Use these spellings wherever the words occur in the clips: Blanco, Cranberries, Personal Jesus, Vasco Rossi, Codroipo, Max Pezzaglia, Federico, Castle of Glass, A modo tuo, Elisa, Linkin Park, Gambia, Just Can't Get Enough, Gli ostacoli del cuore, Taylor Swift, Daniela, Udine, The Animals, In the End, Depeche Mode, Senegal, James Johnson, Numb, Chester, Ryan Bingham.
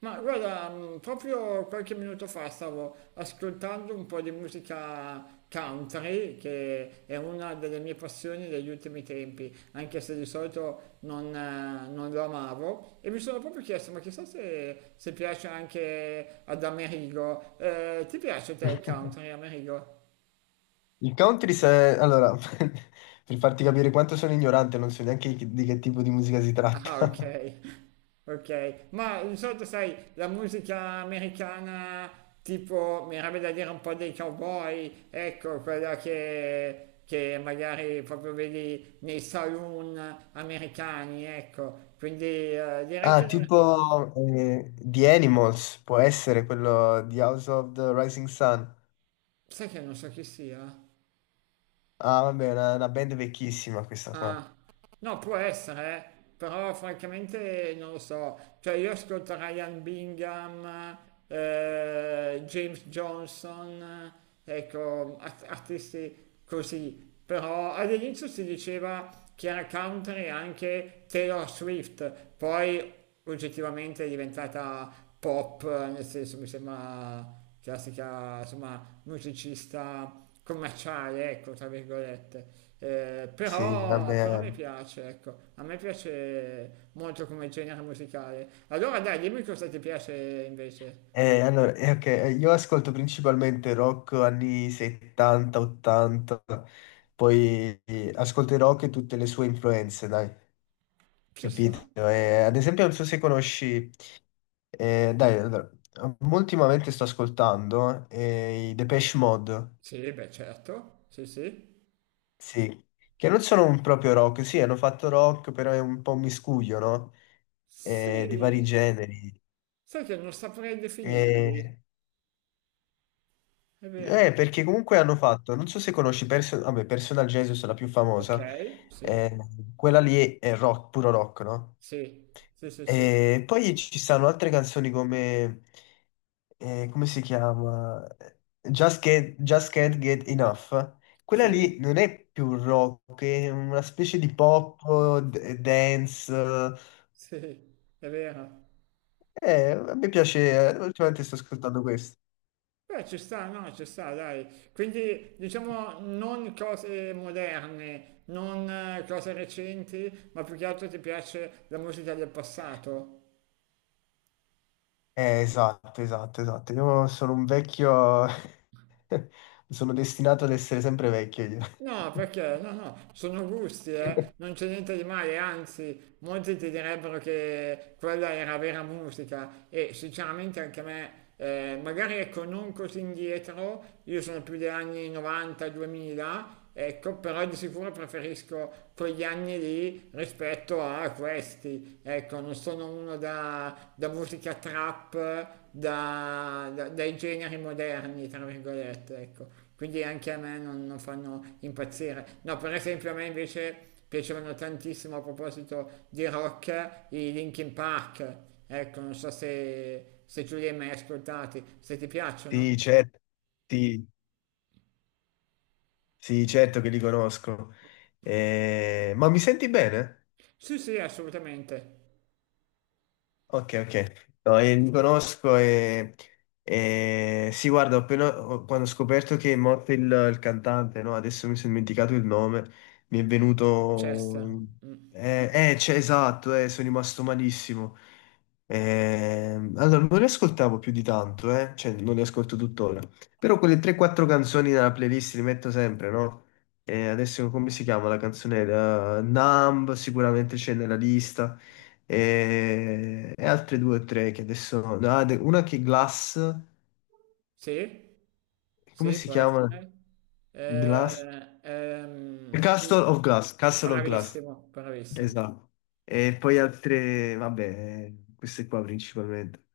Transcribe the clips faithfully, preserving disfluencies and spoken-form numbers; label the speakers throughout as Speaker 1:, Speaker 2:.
Speaker 1: Ma guarda, mh, proprio qualche minuto fa stavo ascoltando un po' di musica country, che è una delle mie passioni degli ultimi tempi, anche se di solito non, eh, non lo amavo, e mi sono proprio chiesto, ma chissà se, se piace anche ad Amerigo. Eh, ti piace te il country, Amerigo?
Speaker 2: Il country, se... allora, per farti capire quanto sono ignorante, non so neanche chi- di che tipo di musica si
Speaker 1: Ah, ok,
Speaker 2: tratta.
Speaker 1: ok. Ma di solito, sai, la musica americana, tipo, mi avrebbe da dire un po' dei cowboy, ecco, quella che, che magari proprio vedi nei saloon americani, ecco. Quindi eh, direi
Speaker 2: Ah,
Speaker 1: che...
Speaker 2: tipo eh, The Animals, può essere quello di House of the Rising Sun.
Speaker 1: Sai che non so chi sia?
Speaker 2: Ah, vabbè, è una, una band vecchissima questa qua.
Speaker 1: Ah, no, può essere, eh. Però francamente non lo so. Cioè io ascolto Ryan Bingham, eh, James Johnson, eh, ecco, art- artisti così. Però all'inizio si diceva che era country anche Taylor Swift, poi oggettivamente è diventata pop, nel senso mi sembra classica, insomma, musicista commerciale, ecco, tra virgolette. Eh,
Speaker 2: Sì,
Speaker 1: però, però
Speaker 2: vabbè.
Speaker 1: mi piace, ecco, a me piace molto come genere musicale. Allora dai, dimmi cosa ti piace invece.
Speaker 2: Eh, allora, eh, ok, eh, io ascolto principalmente rock anni settanta, ottanta, poi eh, ascolto il rock e tutte le sue influenze, dai,
Speaker 1: Ci
Speaker 2: capito?
Speaker 1: sta?
Speaker 2: Eh, ad esempio, non so se conosci... Eh, dai, allora, um, ultimamente sto ascoltando eh, i Depeche Mode,
Speaker 1: Sì, beh, certo, sì, sì.
Speaker 2: sì, che non sono un proprio rock, sì, hanno fatto rock, però è un po' un miscuglio, no? Eh, di vari
Speaker 1: Sì,
Speaker 2: generi.
Speaker 1: sai che non saprei definirli,
Speaker 2: Eh,
Speaker 1: è
Speaker 2: eh,
Speaker 1: vero.
Speaker 2: perché comunque hanno fatto, non so se conosci Person- vabbè, Personal Jesus, la più
Speaker 1: Ok,
Speaker 2: famosa,
Speaker 1: sì,
Speaker 2: eh, quella lì è rock, puro rock, no?
Speaker 1: sì, sì, sì, sì,
Speaker 2: E poi ci stanno altre canzoni come, eh, come si chiama? Just Can't, Just Can't Get Enough. Quella
Speaker 1: sì.
Speaker 2: lì non è più rock, è una specie di pop, d- dance.
Speaker 1: Sì, è vero.
Speaker 2: Eh, a me piace, eh, ultimamente sto ascoltando questo.
Speaker 1: Beh, ci sta, no, ci sta, dai. Quindi, diciamo, non cose moderne, non eh, cose recenti, ma più che altro ti piace la musica del passato.
Speaker 2: Eh, esatto, esatto, esatto. Io sono un vecchio, sono destinato ad essere sempre vecchio io.
Speaker 1: No, perché no, no, sono gusti, eh. Non c'è niente di male, anzi, molti ti direbbero che quella era vera musica e sinceramente anche a me, eh, magari ecco, non così indietro, io sono più degli anni novanta-duemila, ecco, però di sicuro preferisco quegli anni lì rispetto a questi, ecco. Ecco, non sono uno da, da musica trap, da- da- dai generi moderni, tra virgolette, ecco. Quindi anche a me non, non fanno impazzire. No, per esempio a me invece piacevano tantissimo a proposito di rock i Linkin Park. Ecco, non so se, se tu li hai mai ascoltati, se ti piacciono.
Speaker 2: Sì, certo, sì, sì, certo che li conosco. Eh, ma mi senti bene?
Speaker 1: Sì, sì, assolutamente.
Speaker 2: Ok, ok. No, eh, li conosco e, e- sì, guarda, ho appena, ho- quando ho scoperto che è morto il, il cantante, no? Adesso mi sono dimenticato il nome, mi è
Speaker 1: Chester.
Speaker 2: venuto...
Speaker 1: Mm.
Speaker 2: Eh, eh, c'è- esatto, eh, sono rimasto malissimo. Ehm, allora, non li ascoltavo più di tanto, eh? Cioè, non li ascolto tuttora. Però quelle tre quattro canzoni nella playlist li metto sempre, no? E adesso come si chiama la canzone? Eh, Numb sicuramente c'è nella lista e, e altre due o tre che adesso... no, de- una che è Glass,
Speaker 1: Sì?
Speaker 2: come
Speaker 1: Sì,
Speaker 2: si
Speaker 1: può
Speaker 2: chiama?
Speaker 1: essere.
Speaker 2: Glass?
Speaker 1: Eh, ehm, sì.
Speaker 2: Castle of Glass, Castle of Glass,
Speaker 1: Bravissimo, bravissimo.
Speaker 2: esatto. E poi altre, vabbè, queste qua principalmente.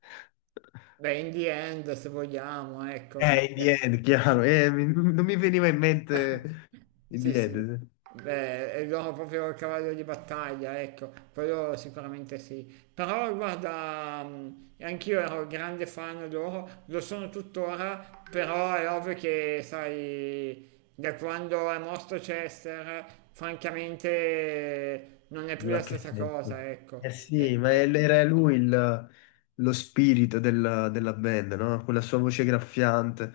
Speaker 1: Beh, in the end, se vogliamo, ecco.
Speaker 2: Eh, in the
Speaker 1: Eh,
Speaker 2: end, chiaro, eh, mi- non mi veniva in
Speaker 1: eh.
Speaker 2: mente in the
Speaker 1: Sì, sì.
Speaker 2: end.
Speaker 1: Beh, è loro proprio il cavallo di battaglia, ecco, quello sicuramente sì. Però guarda, mh, anch'io ero grande fan loro, lo sono tuttora, però è ovvio che, sai, da quando è morto Chester, francamente non è più
Speaker 2: Non ha
Speaker 1: la
Speaker 2: più
Speaker 1: stessa
Speaker 2: senso.
Speaker 1: cosa,
Speaker 2: Eh
Speaker 1: ecco.
Speaker 2: sì,
Speaker 1: E-
Speaker 2: ma è-
Speaker 1: e-
Speaker 2: era lui il- lo spirito della, della band, no? Quella sua voce graffiante.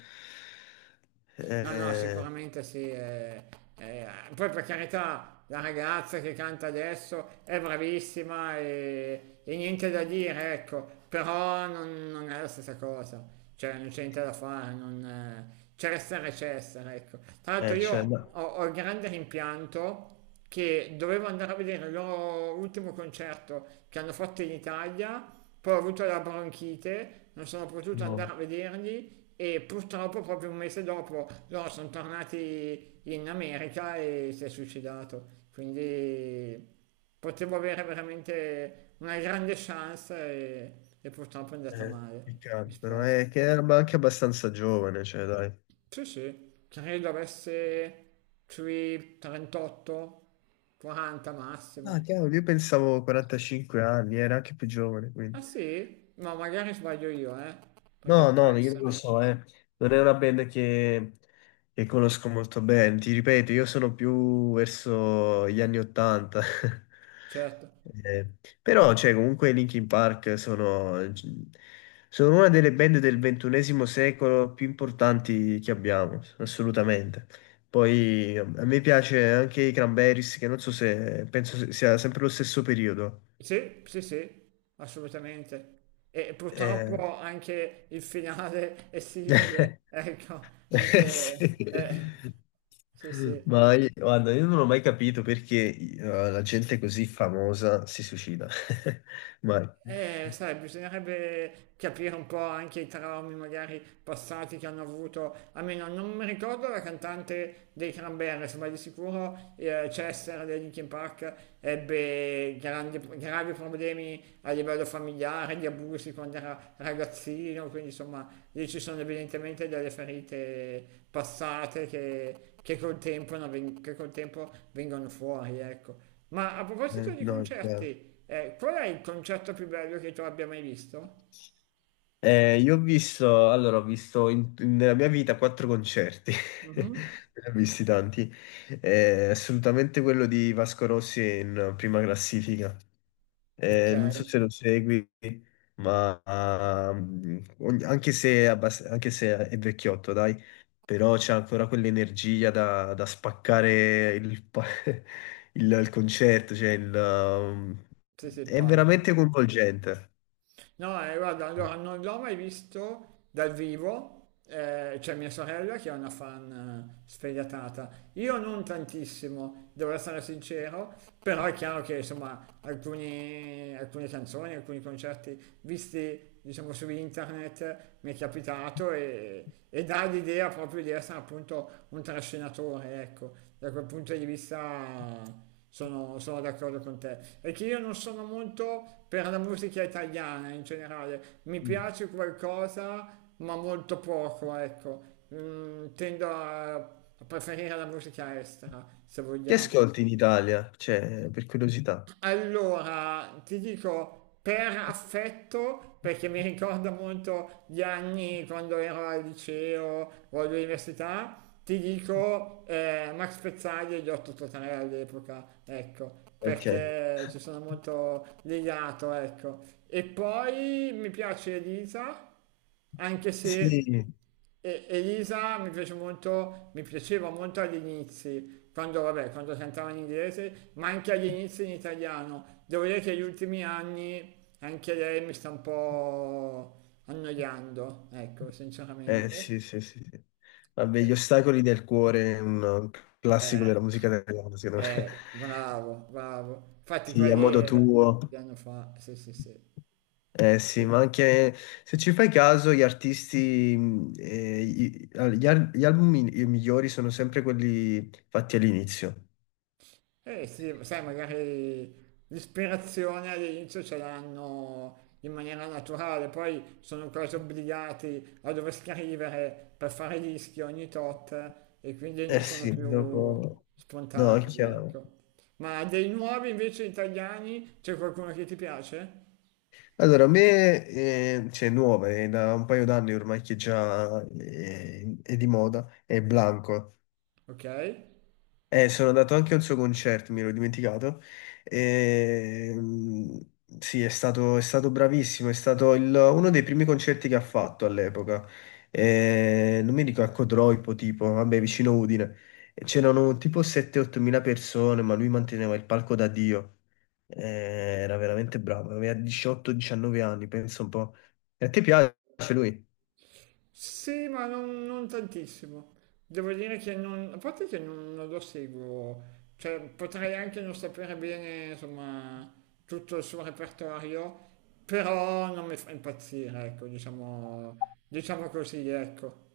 Speaker 1: No, no,
Speaker 2: Eh,
Speaker 1: sicuramente sì. Eh, eh, poi per carità, la ragazza che canta adesso è bravissima e, e niente da dire, ecco, però non, non è la stessa cosa, cioè non c'è niente da fare, non, eh, Cessare e Cessare, ecco. Tra l'altro
Speaker 2: eh, cioè,
Speaker 1: io
Speaker 2: no,
Speaker 1: ho, ho il grande rimpianto che dovevo andare a vedere il loro ultimo concerto che hanno fatto in Italia poi ho avuto la bronchite, non sono potuto andare
Speaker 2: no,
Speaker 1: a vederli e purtroppo proprio un mese dopo loro sono tornati in America e si è suicidato. Quindi potevo avere veramente una grande chance e, e purtroppo è andata
Speaker 2: eh,
Speaker 1: male. Mi
Speaker 2: peccato, però
Speaker 1: spiace.
Speaker 2: è che era ma anche abbastanza giovane, cioè, dai.
Speaker 1: Sì, sì, credo avesse sui trentotto, quaranta
Speaker 2: Ah,
Speaker 1: massimo.
Speaker 2: cavolo, io pensavo quarantacinque anni, era anche più giovane, quindi.
Speaker 1: Ah sì? Ma magari sbaglio io, eh? Perché
Speaker 2: No,
Speaker 1: può
Speaker 2: no, no, io non lo
Speaker 1: essere,
Speaker 2: so, eh. Non è una band che, che conosco molto bene. Ti ripeto, io sono più verso gli anni Ottanta.
Speaker 1: certo.
Speaker 2: Eh, però, cioè, comunque i Linkin Park sono, sono una delle band del ventunesimo secolo più importanti che abbiamo, assolutamente. Poi a me piace anche i Cranberries, che non so se penso se- sia sempre lo stesso periodo.
Speaker 1: Sì, sì, sì, assolutamente. E
Speaker 2: Eh,
Speaker 1: purtroppo anche il finale è simile, ecco,
Speaker 2: Eh, sì.
Speaker 1: anche... eh, sì, sì.
Speaker 2: Ma io- guarda, io non ho mai capito perché eh, la gente così famosa si suicida. Mai.
Speaker 1: Eh, sai, bisognerebbe capire un po' anche i traumi magari passati che hanno avuto, almeno non mi ricordo la cantante dei Cranberries, ma di sicuro eh, Chester dei Linkin Park ebbe grandi- gravi problemi a livello familiare, di abusi quando era ragazzino, quindi insomma lì ci sono evidentemente delle ferite passate che, che col tempo, non ven- che col tempo vengono fuori, ecco. Ma a proposito
Speaker 2: Eh,
Speaker 1: di
Speaker 2: no, è chiaro.
Speaker 1: concerti, eh, qual è il concerto più bello che tu abbia mai visto?
Speaker 2: Eh, io ho visto, allora, ho visto in- in- nella mia vita quattro concerti, ne
Speaker 1: Mhm.
Speaker 2: ho visti tanti. Eh, assolutamente quello di Vasco Rossi è in prima classifica.
Speaker 1: Ok,
Speaker 2: Eh, non so se lo segui, ma ah, ogni- anche se, è abbast- anche se è vecchiotto, dai, però c'è ancora quell'energia da, da spaccare il, pa- il- il concerto, cioè il, um,
Speaker 1: sì, sì, il
Speaker 2: è
Speaker 1: palco.
Speaker 2: veramente coinvolgente.
Speaker 1: No, eh, guarda, allora non l'ho mai visto dal vivo, eh, c'è mia sorella che è una fan eh, sfegatata. Io non tantissimo, devo essere sincero, però è chiaro che insomma alcuni- alcune canzoni, alcuni concerti visti diciamo su internet mi è capitato e, e dà l'idea proprio di essere appunto un trascinatore, ecco, da quel punto di vista sono, sono d'accordo con te. È che io non sono molto per la musica italiana in generale. Mi
Speaker 2: Mm.
Speaker 1: piace qualcosa, ma molto poco, ecco. Mm, tendo a, a preferire la musica estera, se
Speaker 2: Chi
Speaker 1: vogliamo.
Speaker 2: ascolti in Italia? Cioè, per curiosità.
Speaker 1: Allora, ti dico per affetto, perché mi ricorda molto gli anni quando ero al liceo o all'università, ti dico, eh, Max Pezzaglia gli ho totale all'epoca, ecco,
Speaker 2: Ok.
Speaker 1: perché ci sono molto legato, ecco. E poi mi piace Elisa, anche se
Speaker 2: Sì,
Speaker 1: e- Elisa mi piace molto, mi piaceva molto agli inizi, quando, vabbè, quando cantava in inglese, ma anche agli inizi in italiano. Devo dire che negli ultimi anni anche lei mi sta un po' annoiando, ecco,
Speaker 2: eh
Speaker 1: sinceramente.
Speaker 2: sì, sì, sì, sì. Vabbè, Gli ostacoli del cuore è un un classico
Speaker 1: Eh,
Speaker 2: della musica italiana, secondo me.
Speaker 1: eh, bravo, bravo. Infatti
Speaker 2: Sì, a modo
Speaker 1: quelle
Speaker 2: tuo.
Speaker 1: che anno fa, sì, sì, sì.
Speaker 2: Eh sì, ma
Speaker 1: Sì.
Speaker 2: anche se ci fai caso, gli artisti, mh, eh, i- all- gli, al- gli album mi- i migliori sono sempre quelli fatti all'inizio.
Speaker 1: Eh sì, sai, magari l'ispirazione all'inizio ce l'hanno in maniera naturale, poi sono quasi obbligati a dover scrivere per fare dischi ogni tot e quindi non eh
Speaker 2: Eh
Speaker 1: sono sì
Speaker 2: sì,
Speaker 1: più
Speaker 2: dopo... No, è
Speaker 1: spontanei,
Speaker 2: chiaro.
Speaker 1: ecco. Ma dei nuovi invece italiani c'è qualcuno che ti piace?
Speaker 2: Allora, a me, eh, cioè, nuova, è da un paio d'anni ormai che già eh, è, di moda, è Blanco.
Speaker 1: Ok?
Speaker 2: Eh, sono andato anche al suo concerto, mi ero dimenticato. Ehm, sì, è stato, è stato bravissimo, è stato il- uno dei primi concerti che ha fatto all'epoca. Eh, non mi dico a Codroipo, tipo, vabbè, vicino Udine. E c'erano tipo sette otto mila persone, ma lui manteneva il palco da Dio. Eh, era veramente bravo, aveva diciotto diciannove anni, penso un po'. E a te piace lui?
Speaker 1: Sì, ma non, non tantissimo. Devo dire che non, a parte che non, non lo seguo, cioè potrei anche non sapere bene, insomma, tutto il suo repertorio, però non mi fa impazzire, ecco, diciamo, diciamo così, ecco.